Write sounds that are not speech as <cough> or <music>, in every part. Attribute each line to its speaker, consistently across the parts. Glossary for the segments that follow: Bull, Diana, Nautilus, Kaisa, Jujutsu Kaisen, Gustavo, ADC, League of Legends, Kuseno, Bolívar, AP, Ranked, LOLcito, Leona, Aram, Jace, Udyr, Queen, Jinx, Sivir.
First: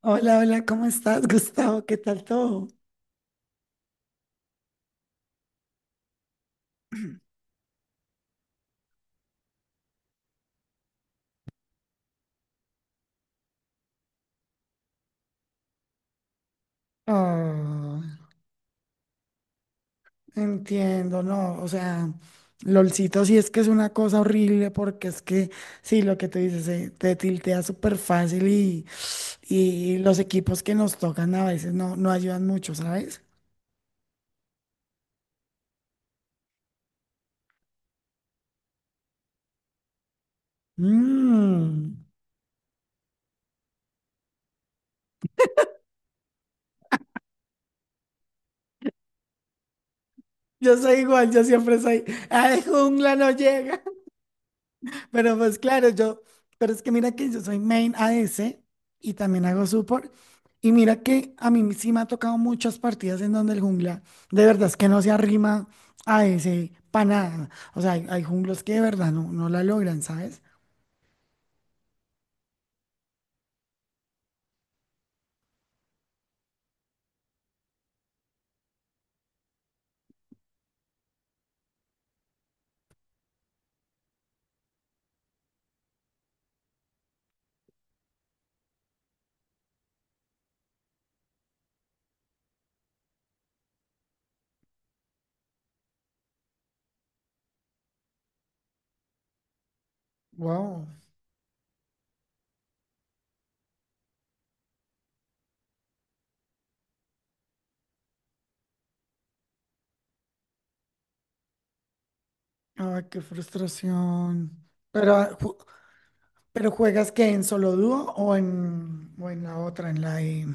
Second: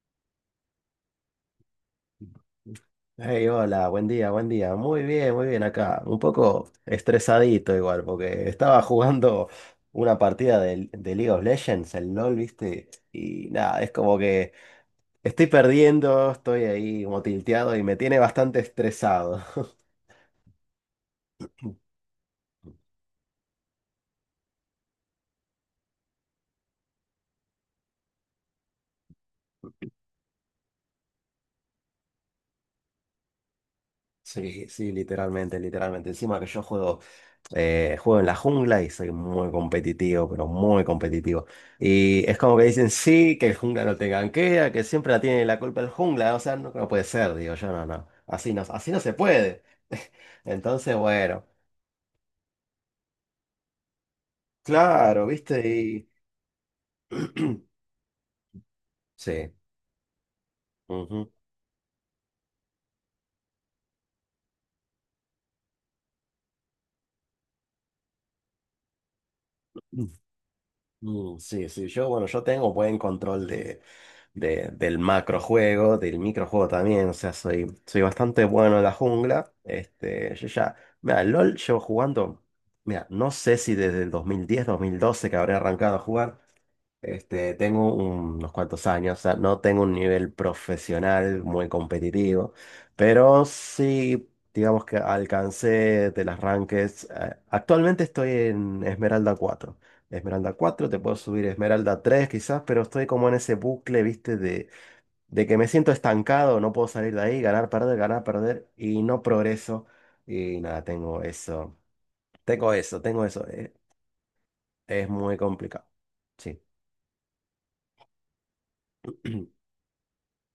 Speaker 1: Hola, hola, ¿cómo estás, <laughs> Gustavo? ¿Qué tal todo?
Speaker 2: Hey, hola, buen día, buen día. Muy bien acá. Un poco estresadito igual, porque estaba jugando una partida de League of Legends, el LOL, ¿viste? Y nada, es como que estoy perdiendo, estoy ahí como tilteado y me
Speaker 1: Ah,
Speaker 2: tiene bastante estresado. <laughs>
Speaker 1: entiendo, no, o sea, LOLcito sí es que es una cosa horrible porque es que, sí, lo que tú dices, te tiltea súper fácil y los equipos que nos tocan a veces no ayudan mucho, ¿sabes?
Speaker 2: Sí, sí, literalmente, literalmente. Encima que yo juego en la jungla y soy muy competitivo, pero muy competitivo.
Speaker 1: Mm,
Speaker 2: Y es como que dicen, sí, que el jungla no te gankea, que siempre la tiene la culpa el jungla. O sea, no, no puede ser, digo yo, no, no. Así no, así no se puede. <laughs>
Speaker 1: yo
Speaker 2: Entonces,
Speaker 1: soy igual, yo
Speaker 2: bueno,
Speaker 1: siempre soy, ah, de jungla no llega.
Speaker 2: claro,
Speaker 1: Pero pues
Speaker 2: ¿viste?
Speaker 1: claro,
Speaker 2: Y...
Speaker 1: pero es que mira que yo soy main
Speaker 2: <clears throat>
Speaker 1: ADC y también
Speaker 2: Sí.
Speaker 1: hago support. Y mira
Speaker 2: Ujú.
Speaker 1: que a mí sí me ha tocado muchas partidas en donde el jungla, de verdad es que no se arrima a ese para nada. O sea, hay junglos que de verdad no la logran, ¿sabes?
Speaker 2: Mm, sí, sí, yo, bueno, yo tengo buen control del macrojuego, del microjuego también, o sea, soy bastante bueno en la jungla, este, yo ya, mira, LOL llevo jugando, mira, no sé si desde el 2010, 2012, que habré arrancado a jugar, este, tengo unos cuantos años, o sea, no tengo un nivel profesional muy competitivo, pero sí, digamos que alcancé de las rankings. Actualmente estoy en Esmeralda
Speaker 1: Wow.
Speaker 2: cuatro te puedo subir Esmeralda tres quizás, pero estoy como en ese bucle, viste, de que me siento estancado, no puedo salir de ahí, ganar, perder, y no progreso. Y nada, tengo eso, tengo eso,
Speaker 1: Ay, qué
Speaker 2: tengo eso.
Speaker 1: frustración.
Speaker 2: Es
Speaker 1: Pero
Speaker 2: muy complicado. Sí.
Speaker 1: juegas que en solo dúo o en la
Speaker 2: <clears throat>
Speaker 1: otra,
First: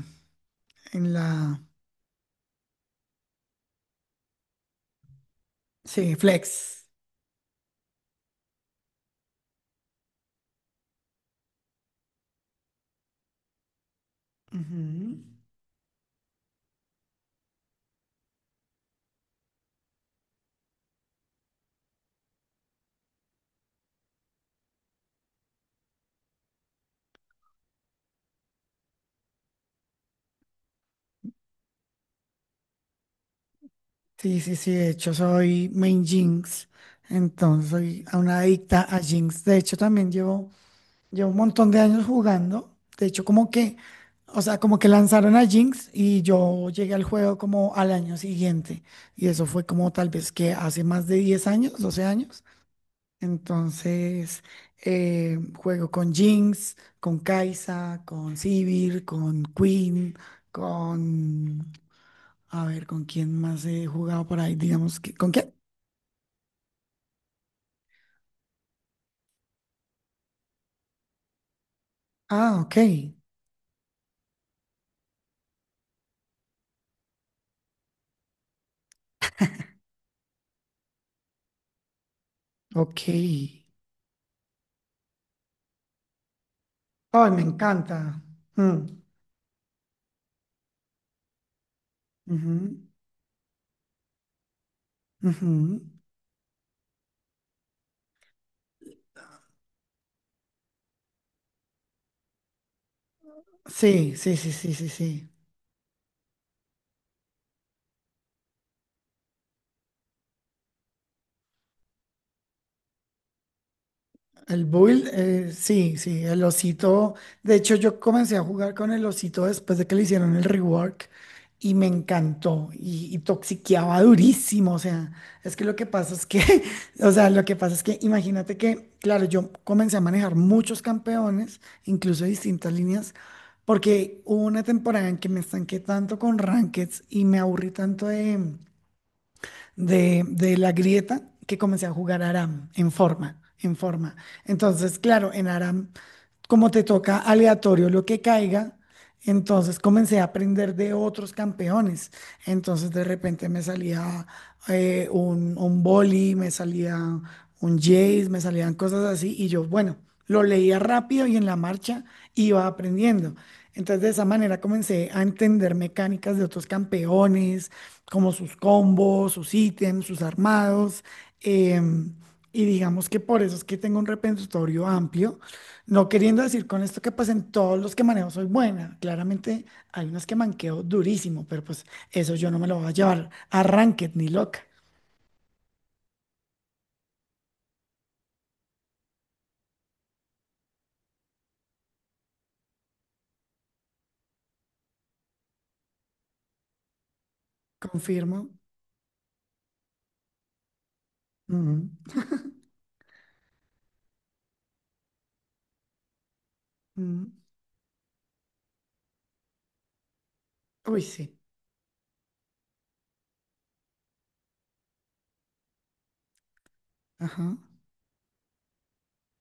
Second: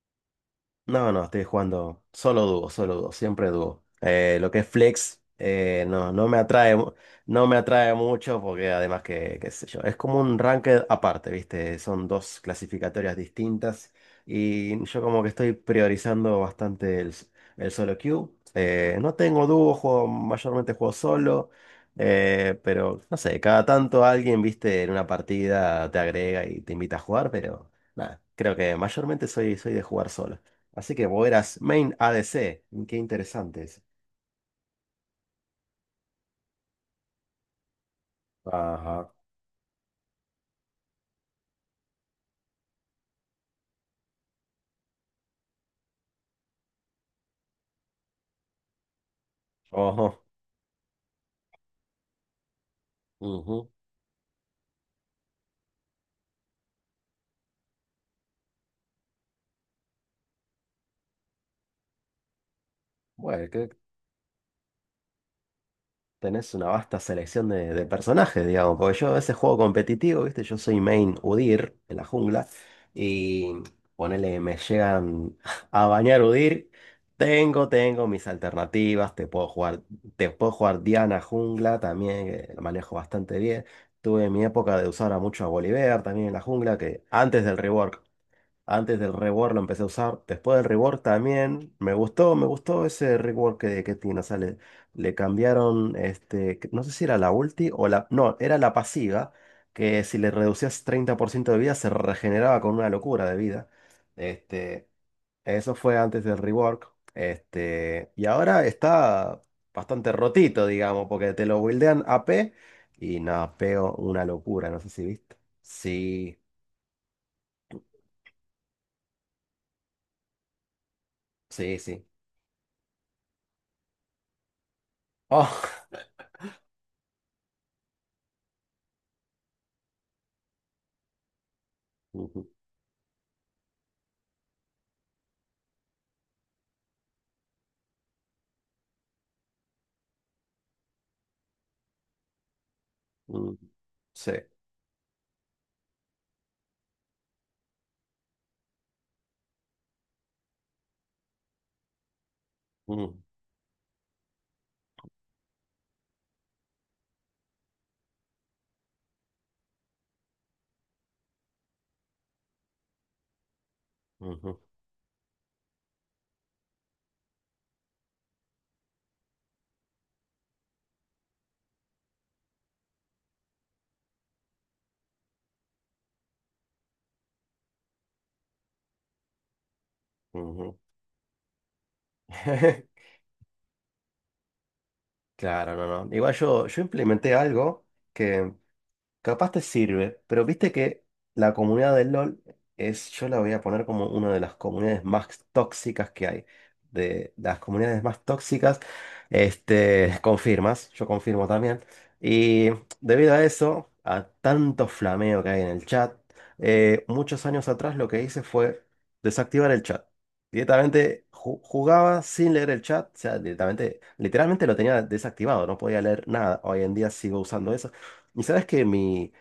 Speaker 2: No,
Speaker 1: en
Speaker 2: no, estoy
Speaker 1: la,
Speaker 2: jugando solo dúo, siempre dúo. Lo que es flex no,
Speaker 1: sí,
Speaker 2: no me
Speaker 1: flex.
Speaker 2: atrae, no me atrae mucho porque además que, qué sé yo, es como un ranked aparte, ¿viste? Son dos clasificatorias distintas y yo
Speaker 1: Ujú.
Speaker 2: como que estoy priorizando bastante el solo queue. No tengo dúo, mayormente juego solo, pero no sé, cada tanto alguien, ¿viste? En una partida te agrega y te invita a jugar, pero nada, creo que mayormente soy de jugar solo. Así que vos eras main ADC. Qué interesante eso.
Speaker 1: Sí, sí, sí, de hecho soy main Jinx, entonces soy a una adicta a
Speaker 2: Ajá.
Speaker 1: Jinx. De hecho también llevo un montón de años jugando. De hecho como que, o sea, como que lanzaron a Jinx y yo llegué al juego como al año siguiente. Y eso fue como tal
Speaker 2: Ojo.
Speaker 1: vez que hace más de 10 años, 12 años.
Speaker 2: Ujú.
Speaker 1: Entonces, juego con Jinx, con Kaisa, con Sivir, con Queen, con... A ver, ¿con quién
Speaker 2: Bueno,
Speaker 1: más
Speaker 2: que
Speaker 1: he jugado por ahí? Digamos que... ¿Con qué?
Speaker 2: tenés una vasta selección de personajes, digamos. Porque yo a veces juego competitivo, ¿viste? Yo soy main Udyr en la jungla.
Speaker 1: Ah, ok,
Speaker 2: Y ponele, me llegan a bañar Udyr. Tengo mis alternativas. Te puedo jugar Diana jungla también, que la manejo
Speaker 1: ok.
Speaker 2: bastante bien. Tuve mi época de usar a mucho a Bolívar también en la jungla, que
Speaker 1: Ay, me
Speaker 2: antes del rework
Speaker 1: encanta. Mm,
Speaker 2: Antes del rework lo empecé a usar. Después del rework también. Me gustó
Speaker 1: ujú,
Speaker 2: ese rework que tiene. O sea, le
Speaker 1: ujú.
Speaker 2: cambiaron, este, no sé si era la ulti o la... No, era la pasiva, que si le reducías 30% de vida se regeneraba con una locura de vida.
Speaker 1: Sí, sí, sí, sí, sí,
Speaker 2: Este,
Speaker 1: sí.
Speaker 2: eso fue antes del rework. Este, y ahora está bastante rotito, digamos, porque te lo buildean AP y no, pego una
Speaker 1: El
Speaker 2: locura, no sé si
Speaker 1: Bull,
Speaker 2: viste.
Speaker 1: sí, sí,
Speaker 2: Sí,
Speaker 1: el osito. De hecho, yo comencé a jugar con el osito después de que le hicieron el rework y
Speaker 2: sí,
Speaker 1: me
Speaker 2: sí.
Speaker 1: encantó y toxiqueaba durísimo. O sea, es que lo que
Speaker 2: Oh.
Speaker 1: pasa es que, <laughs> o sea, lo que pasa es que imagínate que, claro, yo comencé a manejar muchos campeones, incluso de
Speaker 2: <laughs>
Speaker 1: distintas líneas, porque hubo una temporada en que me estanqué tanto con rankeds y me aburrí tanto de la grieta que comencé a jugar Aram en forma,
Speaker 2: Mm,
Speaker 1: en forma.
Speaker 2: sí.
Speaker 1: Entonces, claro, en Aram como te toca aleatorio lo que caiga, entonces comencé a aprender de otros campeones. Entonces de
Speaker 2: Mm,
Speaker 1: repente me salía un boli, me salía un Jace, me salían cosas así y yo, bueno, lo leía rápido y en la marcha iba aprendiendo. Entonces de esa
Speaker 2: ujú,
Speaker 1: manera comencé a entender mecánicas de otros campeones, como sus combos, sus ítems, sus armados. em, y digamos que por eso es que tengo un repertorio amplio no queriendo decir con esto que pues en todos los que manejo soy buena. Claramente hay unos que
Speaker 2: ujú.
Speaker 1: manqueo durísimo, pero pues eso yo no me lo voy a
Speaker 2: <laughs>
Speaker 1: llevar a Ranked ni loca.
Speaker 2: Claro, no, no. Igual yo, implementé algo que capaz te sirve, pero viste que la comunidad del LOL yo la voy a poner como una de las comunidades más tóxicas que hay. De las comunidades más
Speaker 1: Confirmo.
Speaker 2: tóxicas, este, confirmas, yo confirmo también.
Speaker 1: Ujú,
Speaker 2: Y debido a eso, a tanto flameo que hay en el chat,
Speaker 1: ujú.
Speaker 2: muchos años atrás lo que hice fue desactivar el chat.
Speaker 1: Uy,
Speaker 2: Directamente
Speaker 1: sí.
Speaker 2: jugaba sin leer el chat, o sea, directamente, literalmente lo tenía desactivado, no podía leer nada. Hoy en día sigo
Speaker 1: Ajá.
Speaker 2: usando eso. ¿Y sabes que mi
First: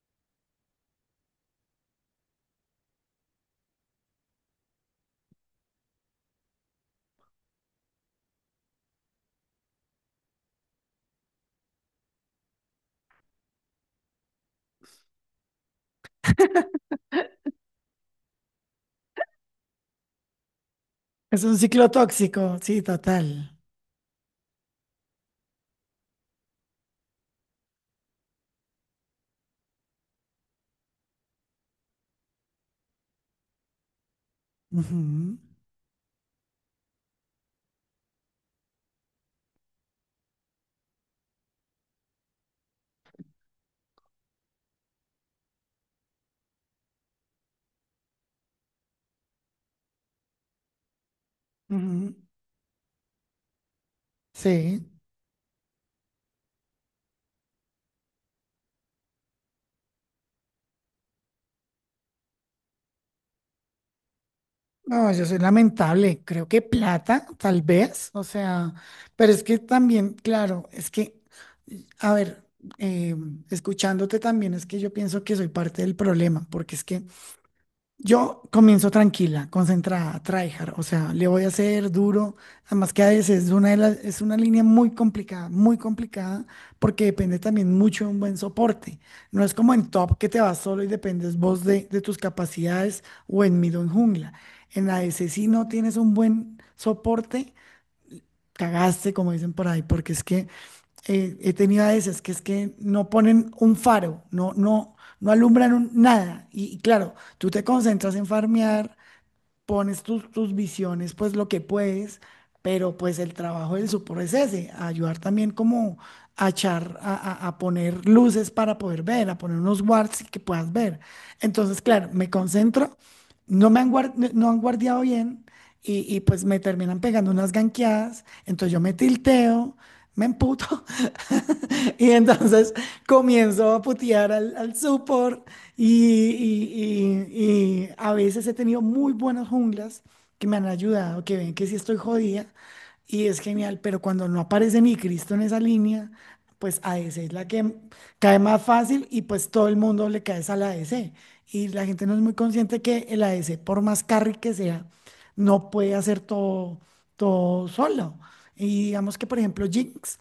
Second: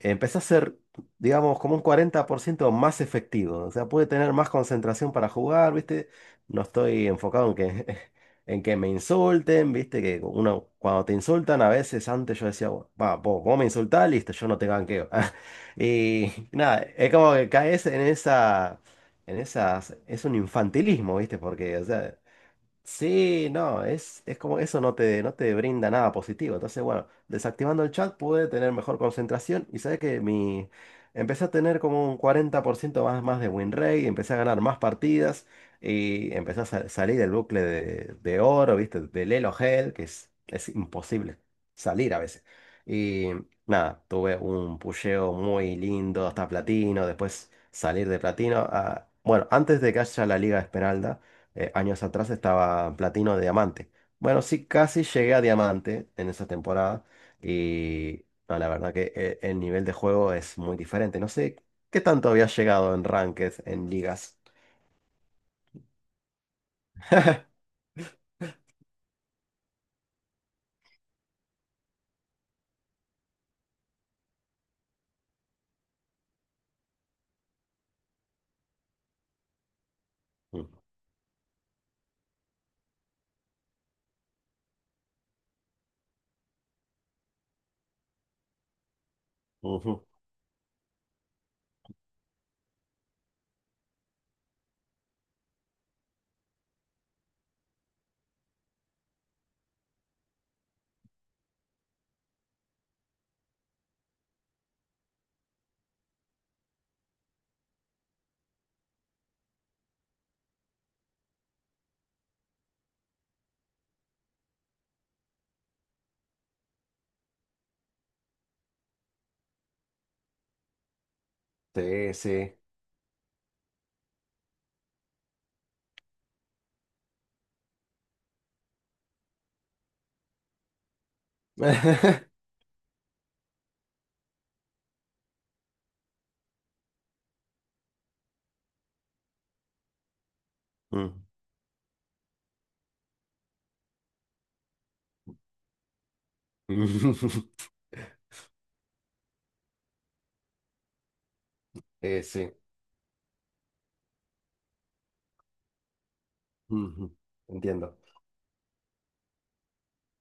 Speaker 2: empecé a ser, digamos, como un 40% más efectivo? O sea, pude tener más concentración para jugar, ¿viste? No estoy enfocado en que, <laughs> en que me insulten, ¿viste? Que uno, cuando te insultan, a veces antes yo decía, va, vos me insultás, listo, yo no te ganqueo. <laughs> Y nada, es como que caes en esas, es un infantilismo, ¿viste?
Speaker 1: Es un
Speaker 2: Porque, o
Speaker 1: ciclo
Speaker 2: sea,
Speaker 1: tóxico, sí,
Speaker 2: sí,
Speaker 1: total.
Speaker 2: no, es como eso no te brinda nada positivo. Entonces, bueno, desactivando el chat pude tener mejor concentración y sabes que empecé a tener como un 40% más de win rate, empecé a ganar más
Speaker 1: Ujú,
Speaker 2: partidas y empecé a salir del bucle de oro, ¿viste? Del Elo Hell, que es imposible salir a veces. Y nada, tuve un pusheo muy lindo hasta platino, después salir de platino a... Bueno, antes de que haya la Liga Esmeralda años
Speaker 1: ujú.
Speaker 2: atrás estaba platino de diamante. Bueno, sí,
Speaker 1: Sí.
Speaker 2: casi llegué a diamante en esa temporada y no, la verdad que el nivel de juego es muy diferente. No sé qué tanto había llegado en ranked, en ligas.
Speaker 1: No, yo soy lamentable. Creo que plata, tal vez. O sea, pero es que también, claro, es que, a ver, eh, escuchándote también es que yo pienso que soy parte del problema, porque es que yo comienzo tranquila, concentrada,
Speaker 2: Mm,
Speaker 1: tryhard, o sea, le voy a hacer duro, además que a veces es una línea muy complicada, porque depende también mucho de un buen soporte. No es como en
Speaker 2: ujú.
Speaker 1: top que te vas solo y dependes vos de tus capacidades o en mid o en jungla. En ADC si no tienes un buen soporte, cagaste, como dicen por ahí, porque es que he tenido a esas, que es que no ponen un faro, no alumbran nada. Y claro, tú te concentras en farmear, pones tus visiones, pues lo que puedes, pero pues el trabajo del supor es ese, ayudar también como a echar, a poner luces para poder ver, a poner unos wards y que puedas ver. Entonces, claro,
Speaker 2: Sí,
Speaker 1: me
Speaker 2: sí.
Speaker 1: concentro, no han guardiado bien. Y pues me terminan pegando unas ganqueadas, entonces yo me tilteo, me emputo <laughs> Y
Speaker 2: <laughs>
Speaker 1: entonces comienzo a putear al support y, y a veces he tenido muy buenas junglas que me han ayudado,
Speaker 2: Mm.
Speaker 1: que ven que sí estoy jodida y es genial, pero cuando no aparece ni Cristo en esa línea, pues ADC es la que
Speaker 2: <laughs>
Speaker 1: cae más fácil y pues todo el mundo le cae a la ADC. Y la gente no es muy
Speaker 2: Sí.
Speaker 1: consciente que el ADC, por más carry que sea, no puede hacer todo,
Speaker 2: Ujú.
Speaker 1: todo
Speaker 2: Entiendo.
Speaker 1: solo. Y digamos que, por ejemplo, Jinx.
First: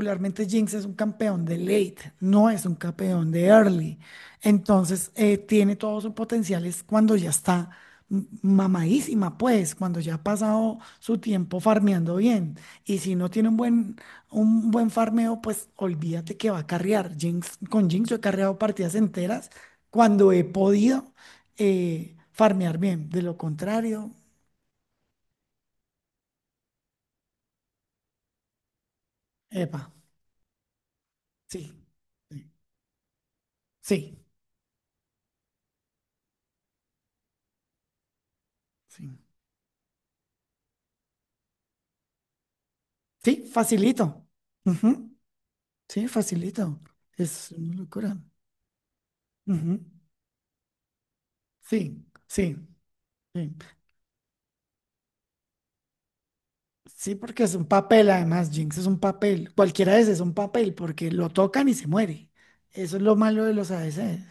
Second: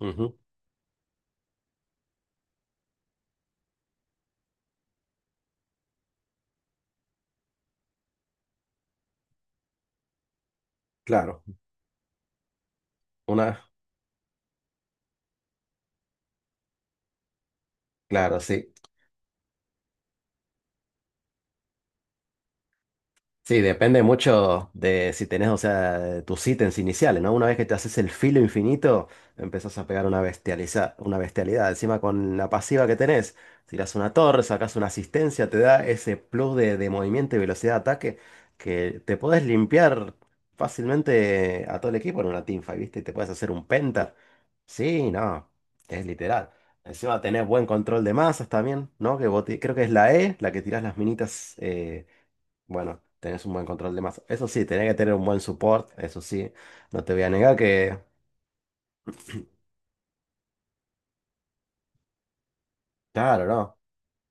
Speaker 2: Ujú.
Speaker 1: Jinx es un campeón de late, no es un campeón de early. Entonces, tiene todo su potencial es cuando ya está mamadísima, pues, cuando ya ha pasado su
Speaker 2: Claro,
Speaker 1: tiempo farmeando bien. Y si no tiene un
Speaker 2: una,
Speaker 1: buen, un buen farmeo, pues olvídate que va a carrear. Jinx, con Jinx yo he
Speaker 2: claro,
Speaker 1: carreado
Speaker 2: sí.
Speaker 1: partidas enteras cuando he podido farmear bien. De lo
Speaker 2: Sí, depende
Speaker 1: contrario,
Speaker 2: mucho de si tenés, o sea, tus ítems iniciales, ¿no? Una vez que te haces el filo infinito, empezás
Speaker 1: epa,
Speaker 2: a pegar una bestialidad.
Speaker 1: sí,
Speaker 2: Encima con
Speaker 1: sí,
Speaker 2: la pasiva que tenés, tirás una
Speaker 1: sí.
Speaker 2: torre, sacás una asistencia, te da ese plus de movimiento y velocidad de ataque que
Speaker 1: Sí.
Speaker 2: te podés limpiar fácilmente a todo el equipo en una teamfight, ¿viste? Y te podés
Speaker 1: Sí,
Speaker 2: hacer un penta.
Speaker 1: facilito.
Speaker 2: Sí,
Speaker 1: Ujú.
Speaker 2: no, es
Speaker 1: Sí,
Speaker 2: literal.
Speaker 1: facilito.
Speaker 2: Encima tenés
Speaker 1: Es
Speaker 2: buen
Speaker 1: una
Speaker 2: control de
Speaker 1: locura.
Speaker 2: masas también, ¿no? Que vos
Speaker 1: Ujú.
Speaker 2: creo que es la E, la que tirás las minitas.
Speaker 1: Sí, sí,
Speaker 2: Bueno, tenés
Speaker 1: sí.
Speaker 2: un buen control de mazo. Eso sí, tenés que tener un buen support, eso sí. No te
Speaker 1: Sí,
Speaker 2: voy a
Speaker 1: porque es
Speaker 2: negar
Speaker 1: un
Speaker 2: que...
Speaker 1: papel, además, Jinx es un papel. Cualquiera de ese es un papel, porque lo tocan y se muere. Eso es lo malo
Speaker 2: Claro,
Speaker 1: de los
Speaker 2: no.
Speaker 1: ADCs.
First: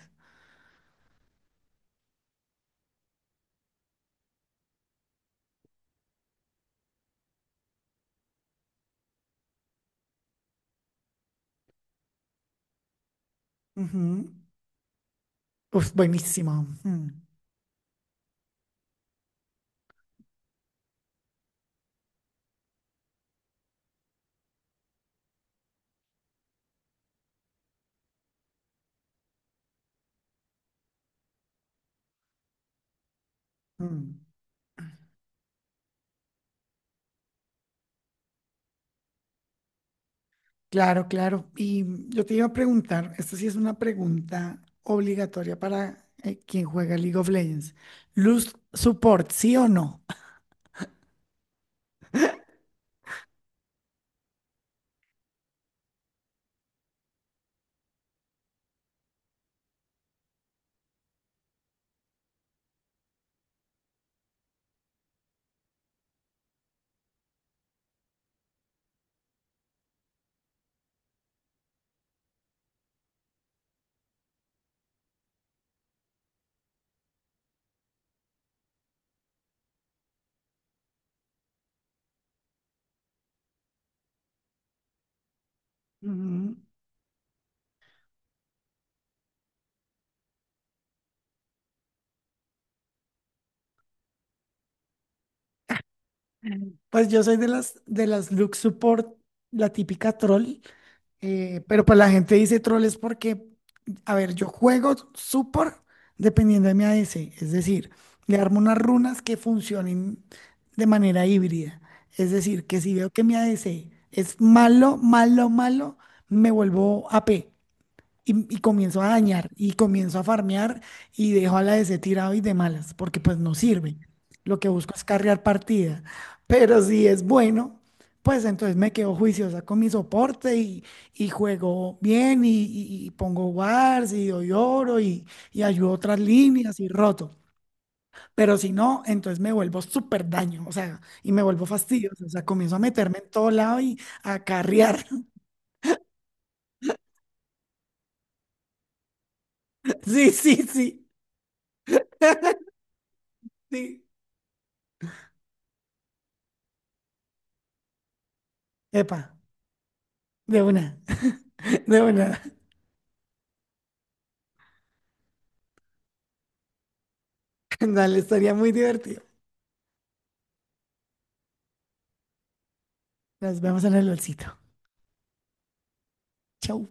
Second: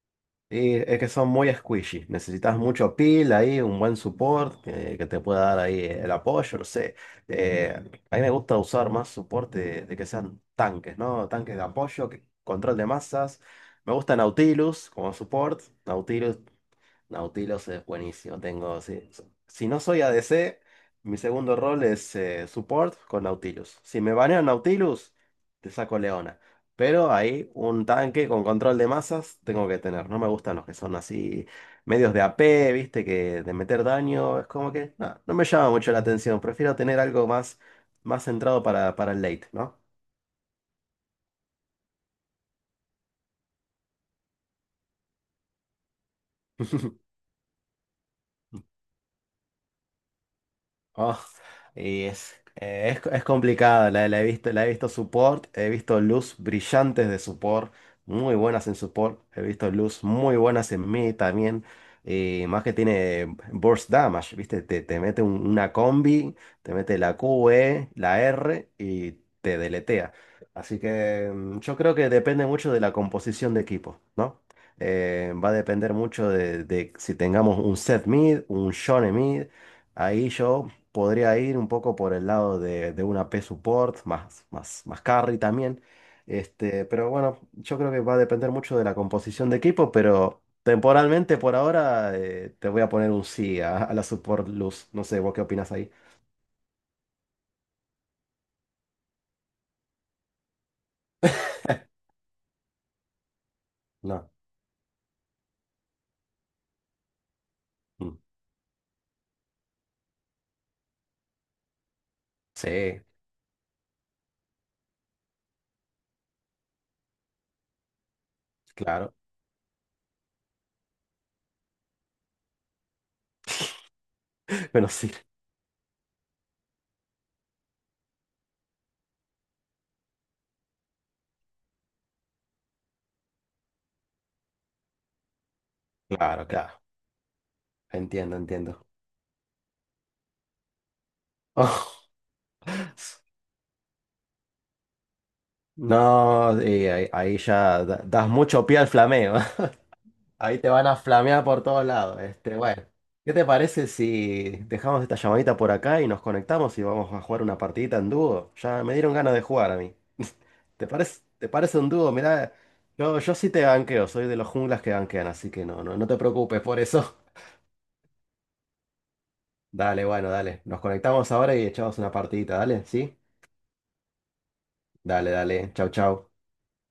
Speaker 2: Y es que son muy squishy. Necesitas mucho peel ahí, un buen support que te pueda dar ahí el apoyo, no sé. Eh, a mí me gusta usar más support de que sean tanques, ¿no? Tanques de apoyo, control de masas. Me gusta
Speaker 1: Ujú.
Speaker 2: Nautilus como support.
Speaker 1: Uf,
Speaker 2: Nautilus
Speaker 1: buenísimo. Mm,
Speaker 2: Nautilus es buenísimo. Tengo, sí. Si no soy ADC, mi segundo rol es support con Nautilus. Si me banean Nautilus, te saco Leona. Pero ahí un tanque con control de masas tengo que tener. No me gustan los que son así medios de AP, viste, que de meter
Speaker 1: mm.
Speaker 2: daño. Es como que no, no me llama mucho la atención. Prefiero tener algo más centrado para el late, ¿no?
Speaker 1: Claro, claro. Y yo te iba a preguntar, esta sí es una pregunta obligatoria para quien juega
Speaker 2: <laughs>
Speaker 1: League of Legends. ¿Luz support, sí o no?
Speaker 2: Oh, y es complicada, la he visto, la he visto support, he visto luz brillantes de support, muy buenas en support, he visto luz muy buenas en mid también, y más que tiene burst damage, ¿viste? Te mete una combi, te mete la QE, la R y te deletea. Así que yo creo que depende mucho de la composición de equipo, ¿no? Va a depender mucho de si tengamos un set mid, un Shone mid. Ahí yo podría ir un poco por el lado de una P support, más, más, más carry también.
Speaker 1: <laughs>
Speaker 2: Este, pero bueno, yo creo que va a depender mucho de la composición de equipo, pero temporalmente por ahora te voy a poner un sí a la support luz. No sé, ¿vos qué opinas ahí?
Speaker 1: Pues yo soy de las look support, la típica troll, pero pues la gente dice troll es porque, a
Speaker 2: No.
Speaker 1: ver, yo juego support dependiendo de mi ADC, es decir,
Speaker 2: Mm.
Speaker 1: le armo unas runas que funcionen de manera híbrida, es decir, que si
Speaker 2: Sí,
Speaker 1: veo que mi ADC es malo, malo, malo, me vuelvo AP, y comienzo a
Speaker 2: claro.
Speaker 1: dañar y comienzo a farmear y dejo a la DC tirado y de malas, porque pues no sirve. Lo que
Speaker 2: <laughs> Bueno,
Speaker 1: busco es
Speaker 2: sí,
Speaker 1: carrear partida. Pero si es bueno, pues entonces me quedo juiciosa con mi soporte y juego bien y pongo wars y doy oro y ayudo otras
Speaker 2: claro,
Speaker 1: líneas
Speaker 2: claro.
Speaker 1: y roto.
Speaker 2: Entiendo,
Speaker 1: Pero si
Speaker 2: entiendo.
Speaker 1: no, entonces me vuelvo súper daño, o sea, y me vuelvo fastidioso, o
Speaker 2: <laughs>
Speaker 1: sea, comienzo a meterme en todo lado y a carrear. <laughs>
Speaker 2: No, y ahí ya das mucho pie al flameo. <laughs>
Speaker 1: Sí,
Speaker 2: Ahí
Speaker 1: sí,
Speaker 2: te van a
Speaker 1: sí,
Speaker 2: flamear por todos lados. Este, bueno, ¿qué te parece
Speaker 1: sí.
Speaker 2: si dejamos esta llamadita por acá y nos conectamos y vamos a jugar una partidita en dúo? Ya me dieron
Speaker 1: Epa,
Speaker 2: ganas de jugar a mí.
Speaker 1: de
Speaker 2: <laughs> ¿Te
Speaker 1: una.
Speaker 2: parece, te parece un
Speaker 1: De
Speaker 2: dúo?
Speaker 1: una.
Speaker 2: Mirá,
Speaker 1: <laughs>
Speaker 2: yo sí te banqueo, soy de los junglas que banquean, así que no, no, no te preocupes por eso. <laughs>
Speaker 1: Dale, estaría muy divertido.
Speaker 2: Dale, bueno, dale. Nos conectamos ahora y echamos una partidita, dale, ¿sí?
Speaker 1: Nos vemos en el olcito.
Speaker 2: Dale, dale. Chau, chau.
Speaker 1: Chau.